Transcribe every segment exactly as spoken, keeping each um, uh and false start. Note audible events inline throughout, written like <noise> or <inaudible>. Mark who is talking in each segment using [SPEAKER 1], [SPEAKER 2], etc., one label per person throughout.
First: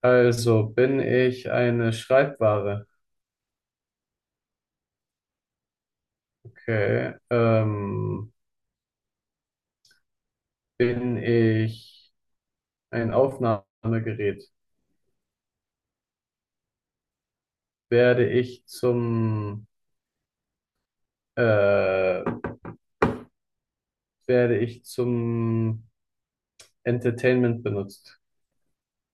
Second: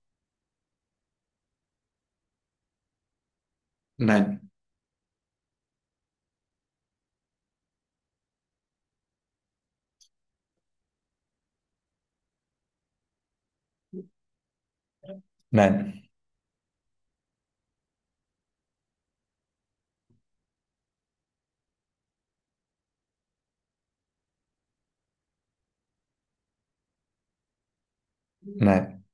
[SPEAKER 1] Also bin ich eine Schreibware?
[SPEAKER 2] Nein,
[SPEAKER 1] Okay. Ähm, bin ich ein Aufnahmegerät?
[SPEAKER 2] nein,
[SPEAKER 1] Werde ich zum äh, werde ich zum Entertainment benutzt?
[SPEAKER 2] nein,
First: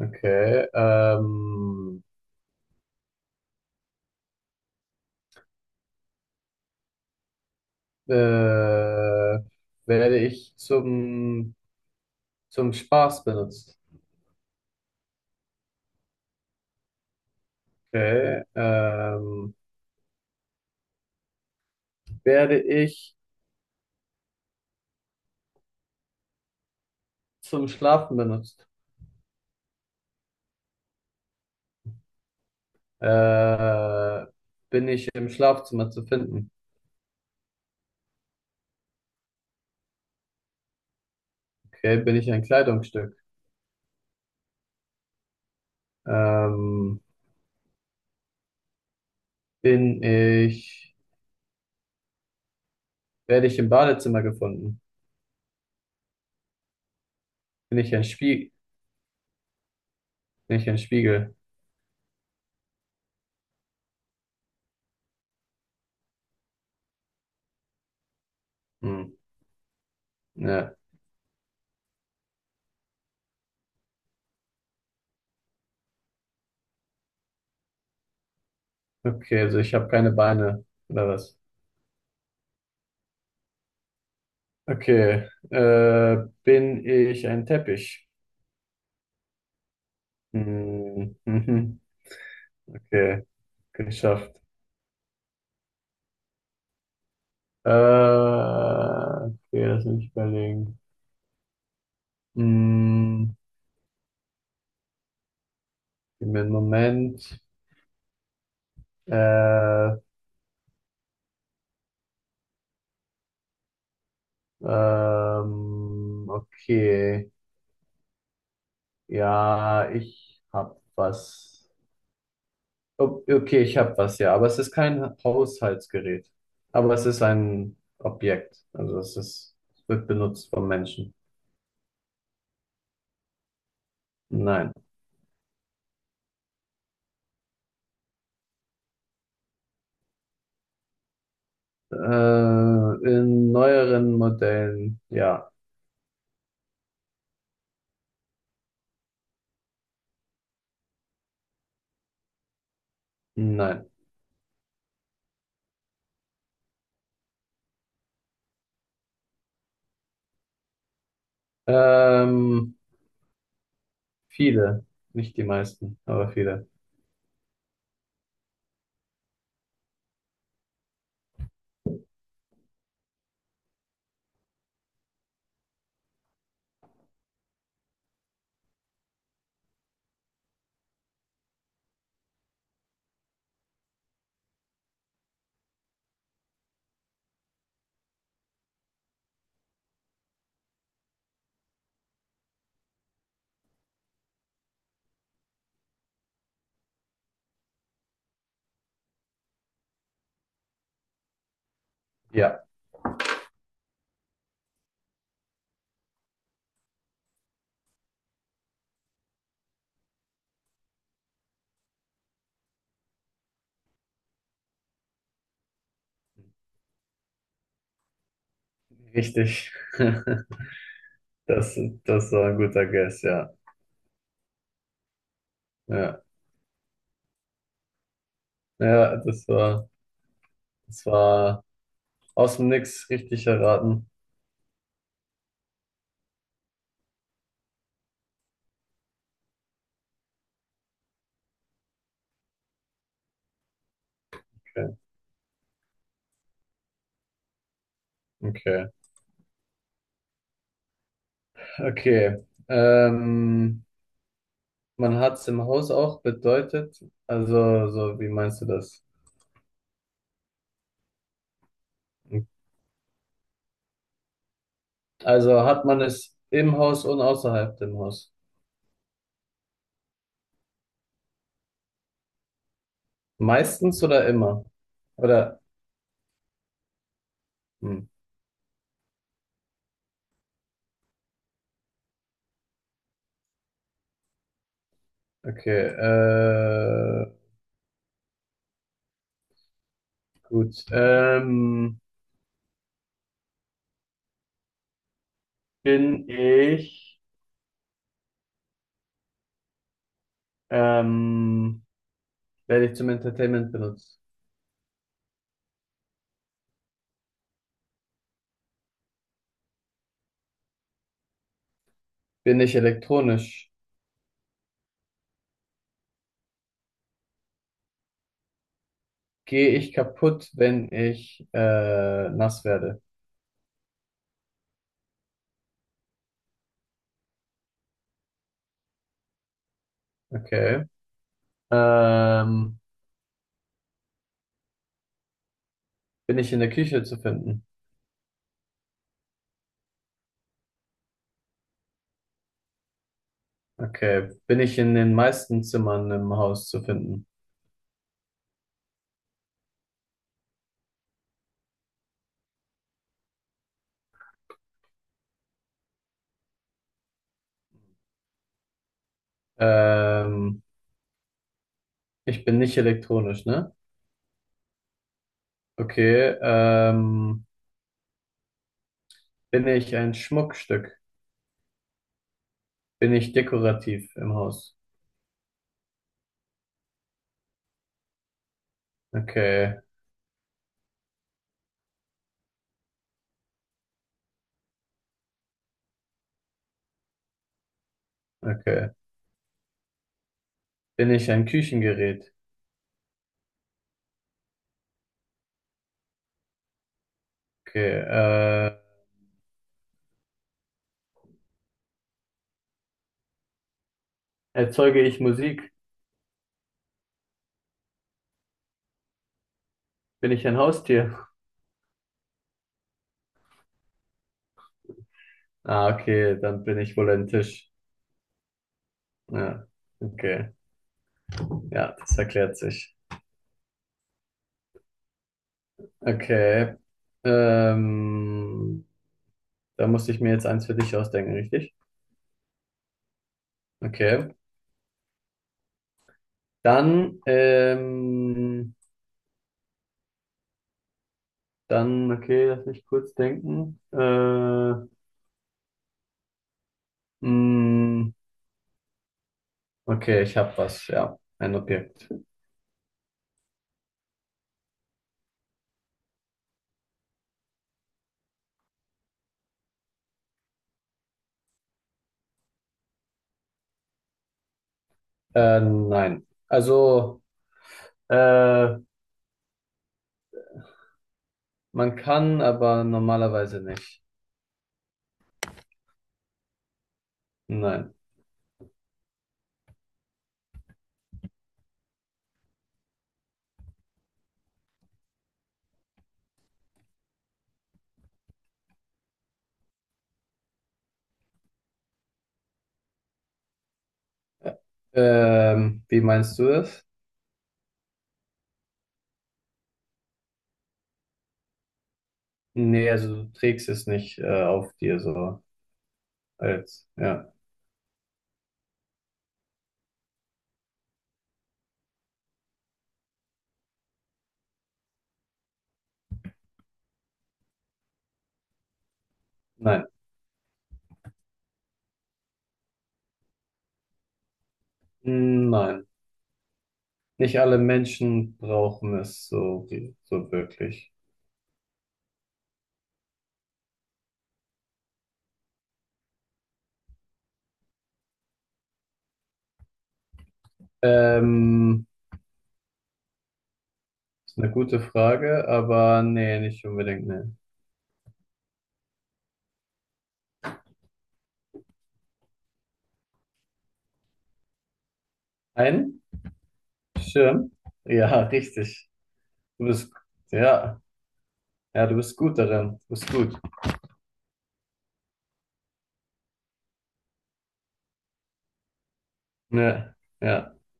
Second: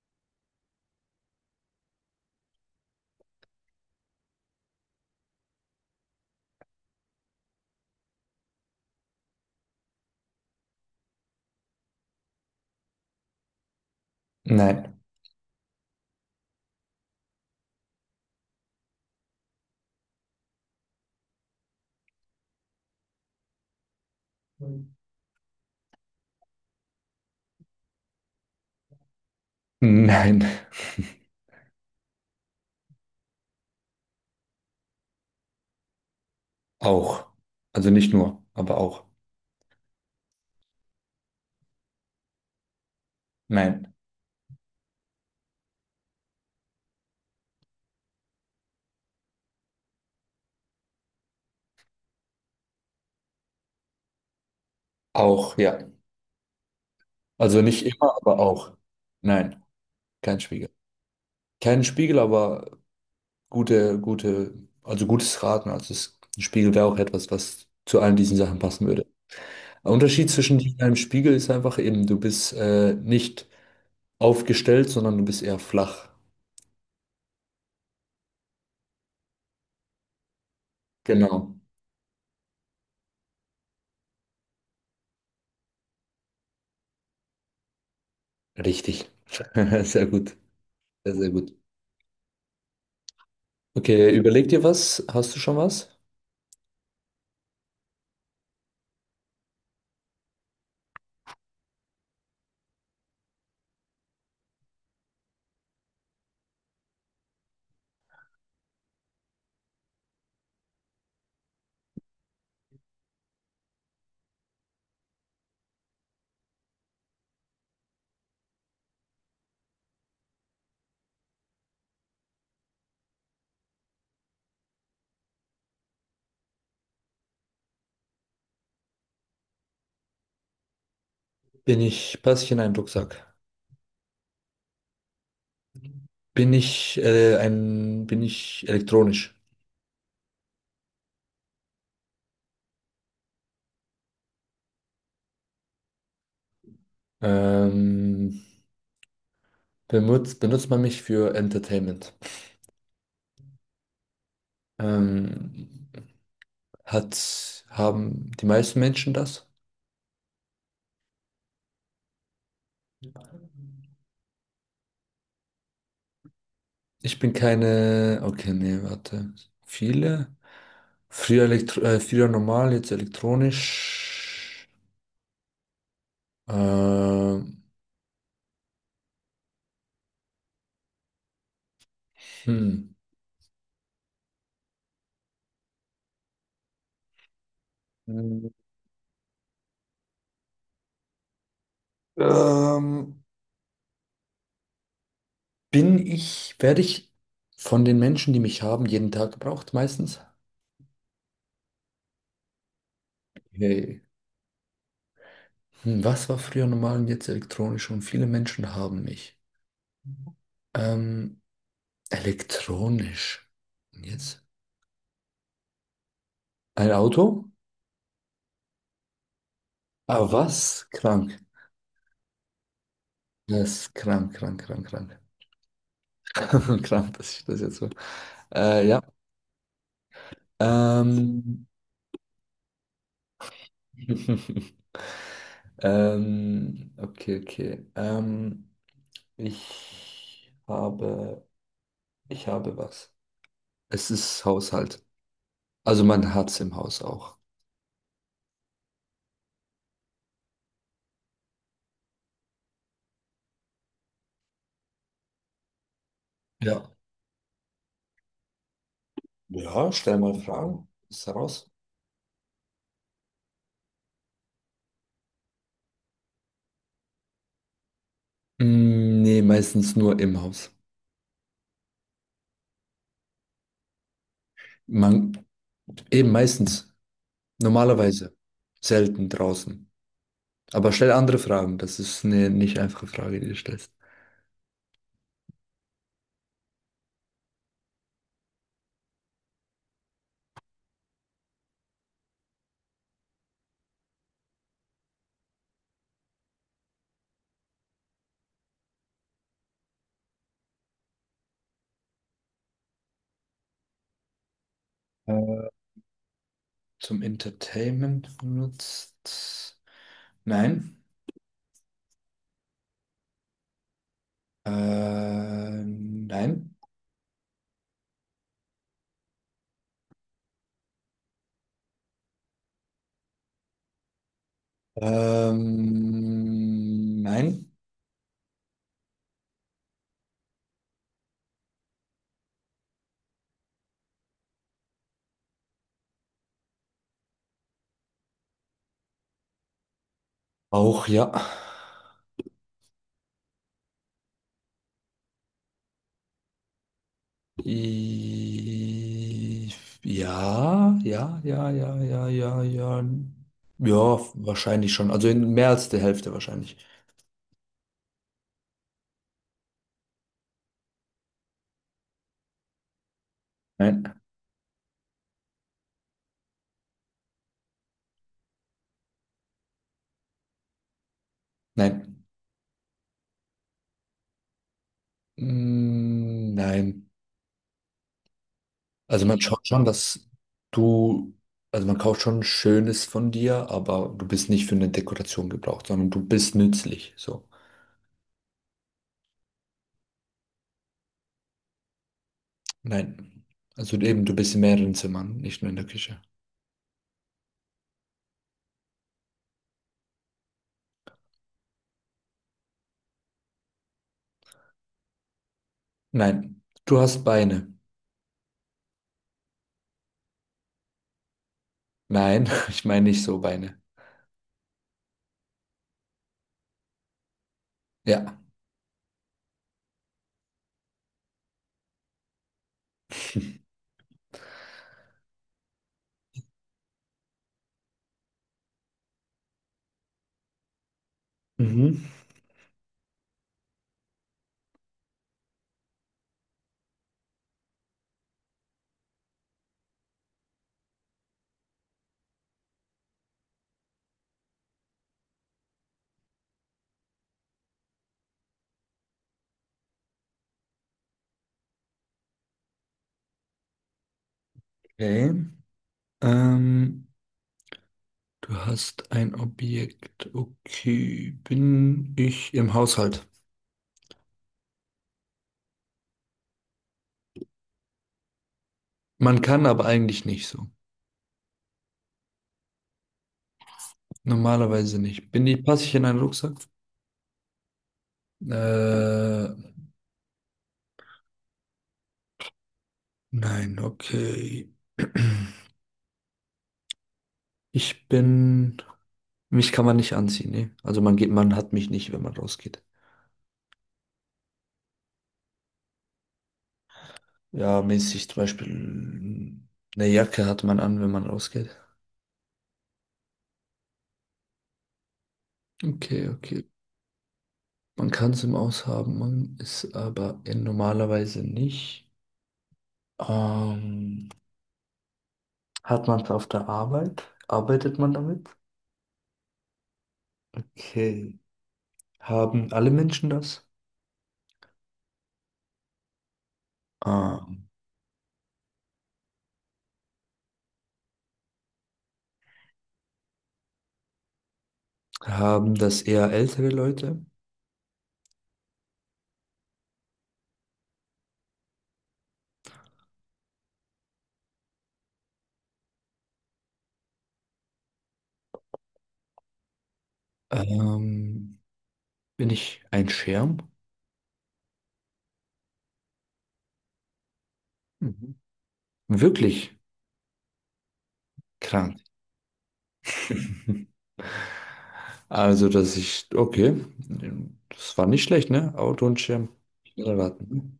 [SPEAKER 1] Okay. Ähm, äh, werde ich zum zum Spaß benutzt?
[SPEAKER 2] nein,
[SPEAKER 1] Okay. Ähm, werde ich zum Schlafen benutzt?
[SPEAKER 2] nein. <laughs>
[SPEAKER 1] Äh, bin ich im Schlafzimmer zu finden?
[SPEAKER 2] Auch. Also nicht nur, aber auch.
[SPEAKER 1] Okay, bin ich ein Kleidungsstück?
[SPEAKER 2] Nein.
[SPEAKER 1] Ähm, bin ich, werde ich im Badezimmer gefunden?
[SPEAKER 2] Auch, ja. Also
[SPEAKER 1] Bin
[SPEAKER 2] nicht
[SPEAKER 1] ich ein
[SPEAKER 2] immer, aber
[SPEAKER 1] Spiegel?
[SPEAKER 2] auch. Nein, kein
[SPEAKER 1] Bin ich
[SPEAKER 2] Spiegel.
[SPEAKER 1] ein Spiegel?
[SPEAKER 2] Kein Spiegel, aber gute, gute, also gutes Raten. Also es, ein Spiegel wäre auch etwas, was zu allen diesen Sachen passen würde.
[SPEAKER 1] Hm,
[SPEAKER 2] Der Unterschied zwischen dir
[SPEAKER 1] ja.
[SPEAKER 2] und einem Spiegel ist einfach eben, du bist äh, nicht aufgestellt, sondern du bist eher flach.
[SPEAKER 1] Okay, also ich habe keine Beine oder was?
[SPEAKER 2] Genau.
[SPEAKER 1] Okay, äh, bin ich ein Teppich?
[SPEAKER 2] Richtig. <laughs> Sehr gut. Sehr,
[SPEAKER 1] Hm,
[SPEAKER 2] sehr gut.
[SPEAKER 1] mhm, okay,
[SPEAKER 2] Okay,
[SPEAKER 1] geschafft.
[SPEAKER 2] überleg dir was. Hast du schon was?
[SPEAKER 1] Äh, okay, lass mich überlegen. Hm, gib mir einen Moment. Äh, Ähm, okay. Ja, ich hab was. O- Okay, ich hab was, ja. Aber es ist kein Haushaltsgerät. Aber es ist ein Objekt. Also es ist, es wird benutzt von Menschen.
[SPEAKER 2] Bin ich, passe ich in einen Rucksack?
[SPEAKER 1] Nein.
[SPEAKER 2] Bin ich, äh, ein, bin ich elektronisch?
[SPEAKER 1] Äh, in neueren Modellen, ja.
[SPEAKER 2] Ähm, benutzt, benutzt man mich für Entertainment?
[SPEAKER 1] Nein.
[SPEAKER 2] Ähm, hat, haben die meisten Menschen das?
[SPEAKER 1] Ähm, viele. Nicht die meisten, aber viele.
[SPEAKER 2] Ich bin keine, okay, nee, warte. Viele? Früher, elektro, äh, früher normal, jetzt elektronisch. Ähm, hm. Ähm, Bin ich, werde ich von den Menschen, die mich haben, jeden Tag gebraucht meistens?
[SPEAKER 1] Ja,
[SPEAKER 2] Hey. Hm, was war früher normal und jetzt elektronisch, und viele Menschen haben mich. Ähm, Elektronisch. Und jetzt? Ein Auto?
[SPEAKER 1] richtig.
[SPEAKER 2] Ah,
[SPEAKER 1] <laughs>
[SPEAKER 2] was? Krank.
[SPEAKER 1] Das, das war ein guter Guess, ja.
[SPEAKER 2] Das ist krank, krank, krank, krank.
[SPEAKER 1] Ja,
[SPEAKER 2] <laughs> Krank, dass ich das jetzt so. Äh, ja.
[SPEAKER 1] ja, das war. Das war
[SPEAKER 2] Ähm,
[SPEAKER 1] aus dem Nix richtig erraten.
[SPEAKER 2] <laughs> ähm, okay, okay. Ähm, ich habe, ich habe was. Es ist
[SPEAKER 1] Okay.
[SPEAKER 2] Haushalt. Also man hat es im Haus auch.
[SPEAKER 1] Okay. Okay. Ähm, man hat es im Haus auch
[SPEAKER 2] Ja.
[SPEAKER 1] bedeutet. Also, so, wie meinst du das?
[SPEAKER 2] Ja, stell mal Fragen. Ist heraus.
[SPEAKER 1] Also hat man es im Haus und außerhalb dem Haus?
[SPEAKER 2] Mm, nee, meistens nur im Haus.
[SPEAKER 1] Meistens oder immer?
[SPEAKER 2] Man,
[SPEAKER 1] Oder?
[SPEAKER 2] eben meistens.
[SPEAKER 1] Hm.
[SPEAKER 2] Normalerweise. Selten draußen. Aber stell andere Fragen. Das ist eine nicht einfache Frage, die du stellst.
[SPEAKER 1] Okay. Äh, gut. Ähm, bin ich, ähm, werde ich zum Entertainment benutzt?
[SPEAKER 2] Äh, zum Entertainment benutzt? Nein.
[SPEAKER 1] Bin ich elektronisch?
[SPEAKER 2] Äh, nein.
[SPEAKER 1] Gehe ich kaputt, wenn ich äh, nass werde?
[SPEAKER 2] Ähm, nein.
[SPEAKER 1] Okay. Ähm, bin ich in der Küche zu finden?
[SPEAKER 2] Auch, ja.
[SPEAKER 1] Okay. Bin ich in den meisten Zimmern im Haus zu finden?
[SPEAKER 2] I- Ja, ja, ja, ja, ja, ja, ja. Ja, wahrscheinlich schon. Also in mehr als der Hälfte wahrscheinlich.
[SPEAKER 1] Ähm, ich bin nicht elektronisch, ne?
[SPEAKER 2] Nein,
[SPEAKER 1] Okay. Ähm, bin ich ein Schmuckstück?
[SPEAKER 2] nein.
[SPEAKER 1] Bin ich dekorativ im Haus?
[SPEAKER 2] Mm, nein. Also man schaut
[SPEAKER 1] Okay.
[SPEAKER 2] schon, dass du, also man kauft schon Schönes von dir, aber du bist nicht für eine Dekoration gebraucht, sondern du bist nützlich. So.
[SPEAKER 1] Okay. Bin ich ein Küchengerät?
[SPEAKER 2] Nein. Also eben, du bist in mehreren Zimmern, nicht nur in der Küche.
[SPEAKER 1] Okay. Äh, erzeuge ich Musik?
[SPEAKER 2] Nein. Du hast Beine.
[SPEAKER 1] Bin ich ein Haustier?
[SPEAKER 2] Nein, <laughs> ich meine nicht so Beine.
[SPEAKER 1] Ah, okay. Dann bin ich wohl ein Tisch.
[SPEAKER 2] Ja.
[SPEAKER 1] Ja, okay. Ja, das erklärt sich. Okay. Ähm, da musste ich mir jetzt eins für dich ausdenken, richtig?
[SPEAKER 2] Mhm.
[SPEAKER 1] Okay. Dann, ähm, dann, okay, lass mich kurz denken. Äh, mh, okay, ich habe was, ja, ein Objekt.
[SPEAKER 2] Okay. Ähm, Du hast ein Objekt. Okay, bin ich im Haushalt?
[SPEAKER 1] Äh, nein. Also, äh,
[SPEAKER 2] Man kann, aber eigentlich nicht so.
[SPEAKER 1] man kann, aber normalerweise nicht.
[SPEAKER 2] Normalerweise nicht. Bin ich, passe ich in einen Rucksack?
[SPEAKER 1] Nein.
[SPEAKER 2] Äh, nein, okay. Ich bin. Mich kann man nicht anziehen, ne? Also man geht, man hat mich nicht, wenn man rausgeht.
[SPEAKER 1] Ähm, wie meinst du es?
[SPEAKER 2] Ja, mäßig zum Beispiel eine Jacke hat man an, wenn man rausgeht.
[SPEAKER 1] Nee, also du trägst es nicht, äh, auf dir so.
[SPEAKER 2] Okay, okay,
[SPEAKER 1] Als, ja.
[SPEAKER 2] man kann es im Aus haben, man ist aber in normalerweise nicht. Ähm, hat man es auf der Arbeit? Arbeitet man damit?
[SPEAKER 1] Nein.
[SPEAKER 2] Okay. Haben alle Menschen das?
[SPEAKER 1] Hm, Nein. Nicht alle
[SPEAKER 2] Ähm,
[SPEAKER 1] Menschen brauchen es so, so wirklich.
[SPEAKER 2] haben das eher ältere Leute?
[SPEAKER 1] Ähm, ist eine gute Frage, aber nee, nicht unbedingt, nee.
[SPEAKER 2] Ähm, bin ich ein Schirm?
[SPEAKER 1] Ein Schirm? Ja, <laughs>
[SPEAKER 2] Mhm.
[SPEAKER 1] richtig. Du
[SPEAKER 2] Wirklich
[SPEAKER 1] bist, ja, ja, du
[SPEAKER 2] krank.
[SPEAKER 1] bist gut darin. Du bist gut.
[SPEAKER 2] <laughs> Also, dass ich, okay, das war nicht schlecht, ne? Auto und Schirm.
[SPEAKER 1] Ja,
[SPEAKER 2] Schnell
[SPEAKER 1] ja.
[SPEAKER 2] raten.